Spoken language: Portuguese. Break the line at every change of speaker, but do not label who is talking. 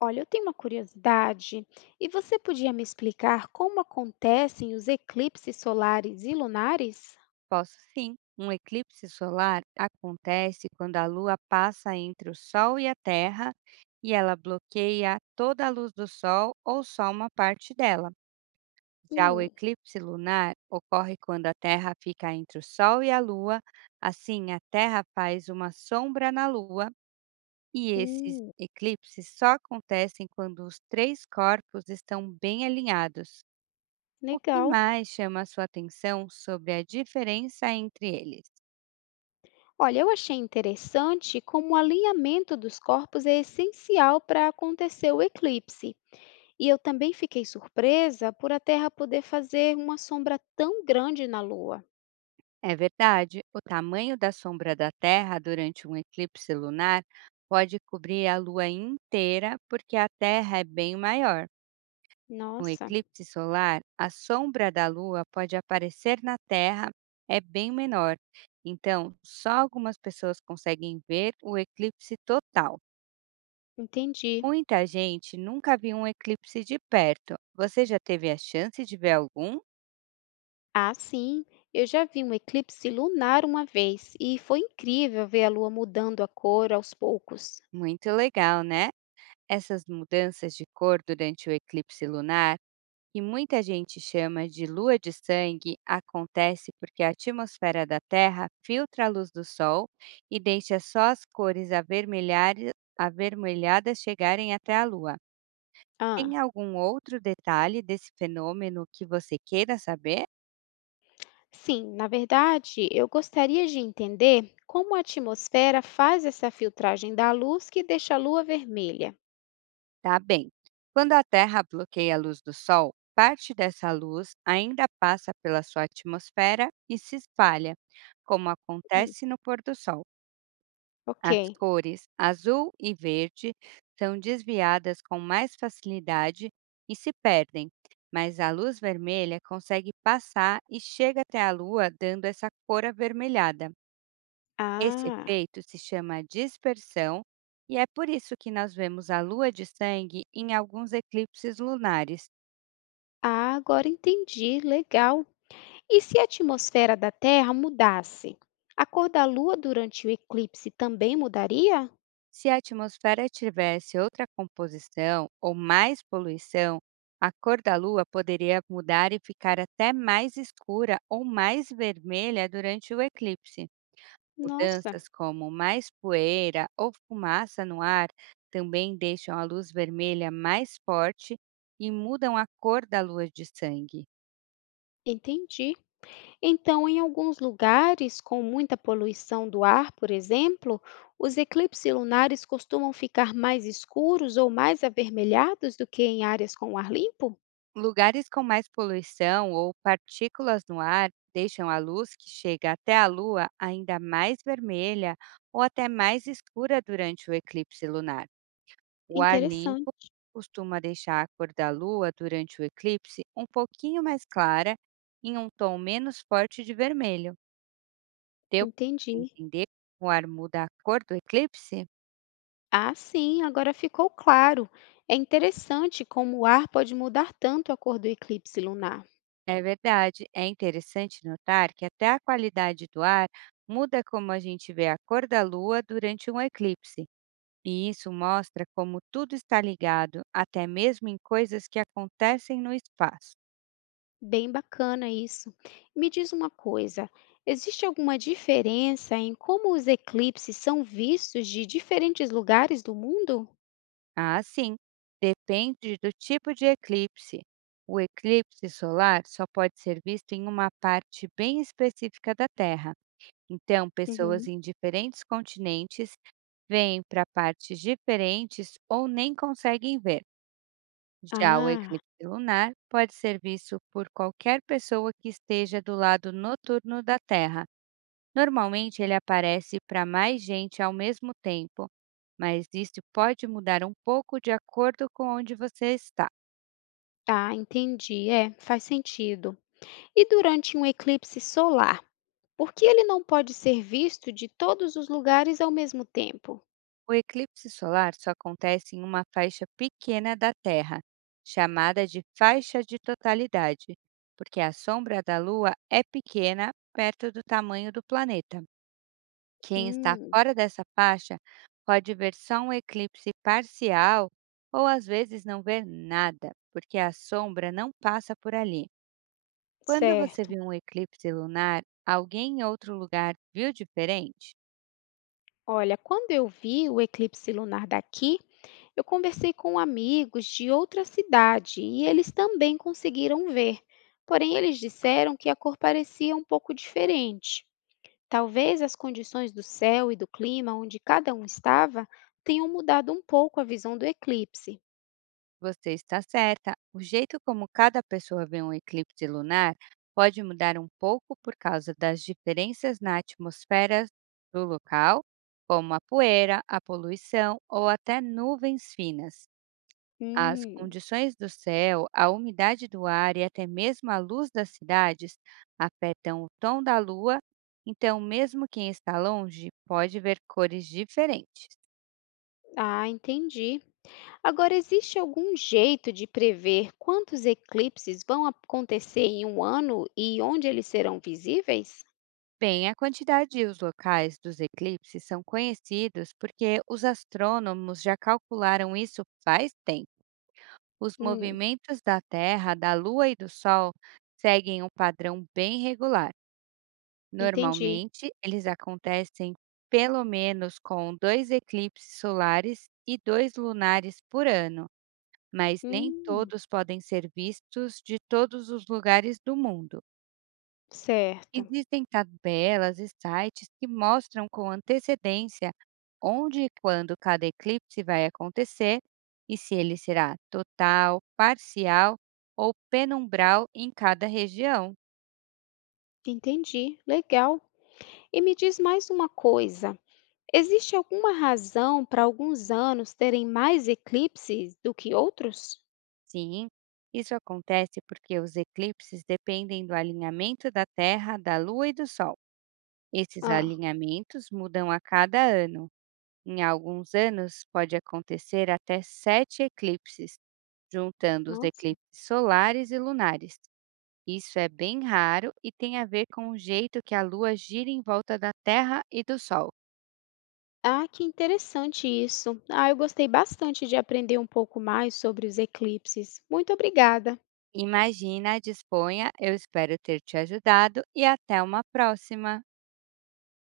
Olha, eu tenho uma curiosidade, e você podia me explicar como acontecem os eclipses solares e lunares?
Posso sim. Um eclipse solar acontece quando a Lua passa entre o Sol e a Terra e ela bloqueia toda a luz do Sol ou só uma parte dela. Já o
Hum,
eclipse lunar ocorre quando a Terra fica entre o Sol e a Lua, assim a Terra faz uma sombra na Lua, e esses
Hum,
eclipses só acontecem quando os três corpos estão bem alinhados. O que
legal.
mais chama a sua atenção sobre a diferença entre eles?
Olha, eu achei interessante como o alinhamento dos corpos é essencial para acontecer o eclipse. E eu também fiquei surpresa por a Terra poder fazer uma sombra tão grande na Lua.
É verdade, o tamanho da sombra da Terra durante um eclipse lunar pode cobrir a Lua inteira, porque a Terra é bem maior. No
Nossa,
eclipse solar, a sombra da Lua pode aparecer na Terra, é bem menor. Então, só algumas pessoas conseguem ver o eclipse total.
entendi.
Muita gente nunca viu um eclipse de perto. Você já teve a chance de ver algum?
Ah, sim. Eu já vi um eclipse lunar uma vez e foi incrível ver a lua mudando a cor aos poucos.
Muito legal, né? Essas mudanças de cor durante o eclipse lunar que muita gente chama de lua de sangue acontece porque a atmosfera da Terra filtra a luz do Sol e deixa só as cores avermelhadas chegarem até a Lua.
Ah,
Tem algum outro detalhe desse fenômeno que você queira saber?
sim, na verdade, eu gostaria de entender como a atmosfera faz essa filtragem da luz que deixa a lua vermelha.
Tá bem. Quando a Terra bloqueia a luz do Sol, parte dessa luz ainda passa pela sua atmosfera e se espalha, como
Hum,
acontece no pôr do Sol. As
ok.
cores azul e verde são desviadas com mais facilidade e se perdem, mas a luz vermelha consegue passar e chega até a Lua, dando essa cor avermelhada. Esse
Ah,
efeito se chama dispersão, e é por isso que nós vemos a Lua de sangue em alguns eclipses lunares.
ah, agora entendi. Legal. E se a atmosfera da Terra mudasse? A cor da lua durante o eclipse também mudaria?
Se a atmosfera tivesse outra composição ou mais poluição, a cor da Lua poderia mudar e ficar até mais escura ou mais vermelha durante o eclipse.
Nossa,
Mudanças como mais poeira ou fumaça no ar também deixam a luz vermelha mais forte e mudam a cor da lua de sangue.
entendi. Então, em alguns lugares com muita poluição do ar, por exemplo, os eclipses lunares costumam ficar mais escuros ou mais avermelhados do que em áreas com ar limpo?
Lugares com mais poluição ou partículas no ar deixam a luz que chega até a Lua ainda mais vermelha ou até mais escura durante o eclipse lunar. O ar limpo
Interessante,
costuma deixar a cor da Lua durante o eclipse um pouquinho mais clara, em um tom menos forte de vermelho. Deu para
entendi.
entender como o ar muda a cor do eclipse?
Ah, sim, agora ficou claro. É interessante como o ar pode mudar tanto a cor do eclipse lunar.
É verdade. É interessante notar que até a qualidade do ar muda como a gente vê a cor da lua durante um eclipse. E isso mostra como tudo está ligado, até mesmo em coisas que acontecem no espaço.
Bem bacana isso. Me diz uma coisa, existe alguma diferença em como os eclipses são vistos de diferentes lugares do mundo?
Ah, sim, depende do tipo de eclipse. O eclipse solar só pode ser visto em uma parte bem específica da Terra. Então, pessoas
Uhum.
em diferentes continentes vêm para partes diferentes ou nem conseguem ver. Já o
Ah,
eclipse lunar pode ser visto por qualquer pessoa que esteja do lado noturno da Terra. Normalmente, ele aparece para mais gente ao mesmo tempo, mas isso pode mudar um pouco de acordo com onde você está.
tá, entendi. É, faz sentido. E durante um eclipse solar, por que ele não pode ser visto de todos os lugares ao mesmo tempo?
O eclipse solar só acontece em uma faixa pequena da Terra, chamada de faixa de totalidade, porque a sombra da Lua é pequena perto do tamanho do planeta. Quem está
Hum,
fora dessa faixa pode ver só um eclipse parcial, ou às vezes não ver nada, porque a sombra não passa por ali. Quando você
certo.
viu um eclipse lunar, alguém em outro lugar viu diferente?
Olha, quando eu vi o eclipse lunar daqui, eu conversei com amigos de outra cidade e eles também conseguiram ver. Porém, eles disseram que a cor parecia um pouco diferente. Talvez as condições do céu e do clima onde cada um estava tenham mudado um pouco a visão do eclipse.
Você está certa. O jeito como cada pessoa vê um eclipse lunar pode mudar um pouco por causa das diferenças na atmosfera do local, como a poeira, a poluição ou até nuvens finas. As
Hum,
condições do céu, a umidade do ar e até mesmo a luz das cidades afetam o tom da lua, então, mesmo quem está longe pode ver cores diferentes.
ah, entendi. Agora, existe algum jeito de prever quantos eclipses vão acontecer em um ano e onde eles serão visíveis?
Bem, a quantidade e os locais dos eclipses são conhecidos porque os astrônomos já calcularam isso faz tempo. Os
Hum,
movimentos da Terra, da Lua e do Sol seguem um padrão bem regular.
entendi.
Normalmente, eles acontecem pelo menos com dois eclipses solares e dois lunares por ano, mas nem
Hum,
todos podem ser vistos de todos os lugares do mundo.
certo.
Existem tabelas e sites que mostram com antecedência onde e quando cada eclipse vai acontecer, e se ele será total, parcial ou penumbral em cada região.
Entendi. Legal. E me diz mais uma coisa. Existe alguma razão para alguns anos terem mais eclipses do que outros?
Sim, isso acontece porque os eclipses dependem do alinhamento da Terra, da Lua e do Sol. Esses
Ah.
alinhamentos mudam a cada ano. Em alguns anos, pode acontecer até sete eclipses, juntando os
Nossa.
eclipses solares e lunares. Isso é bem raro e tem a ver com o jeito que a Lua gira em volta da Terra e do Sol.
Ah, que interessante isso. Ah, eu gostei bastante de aprender um pouco mais sobre os eclipses. Muito obrigada.
Imagina, disponha, eu espero ter te ajudado, e até uma próxima!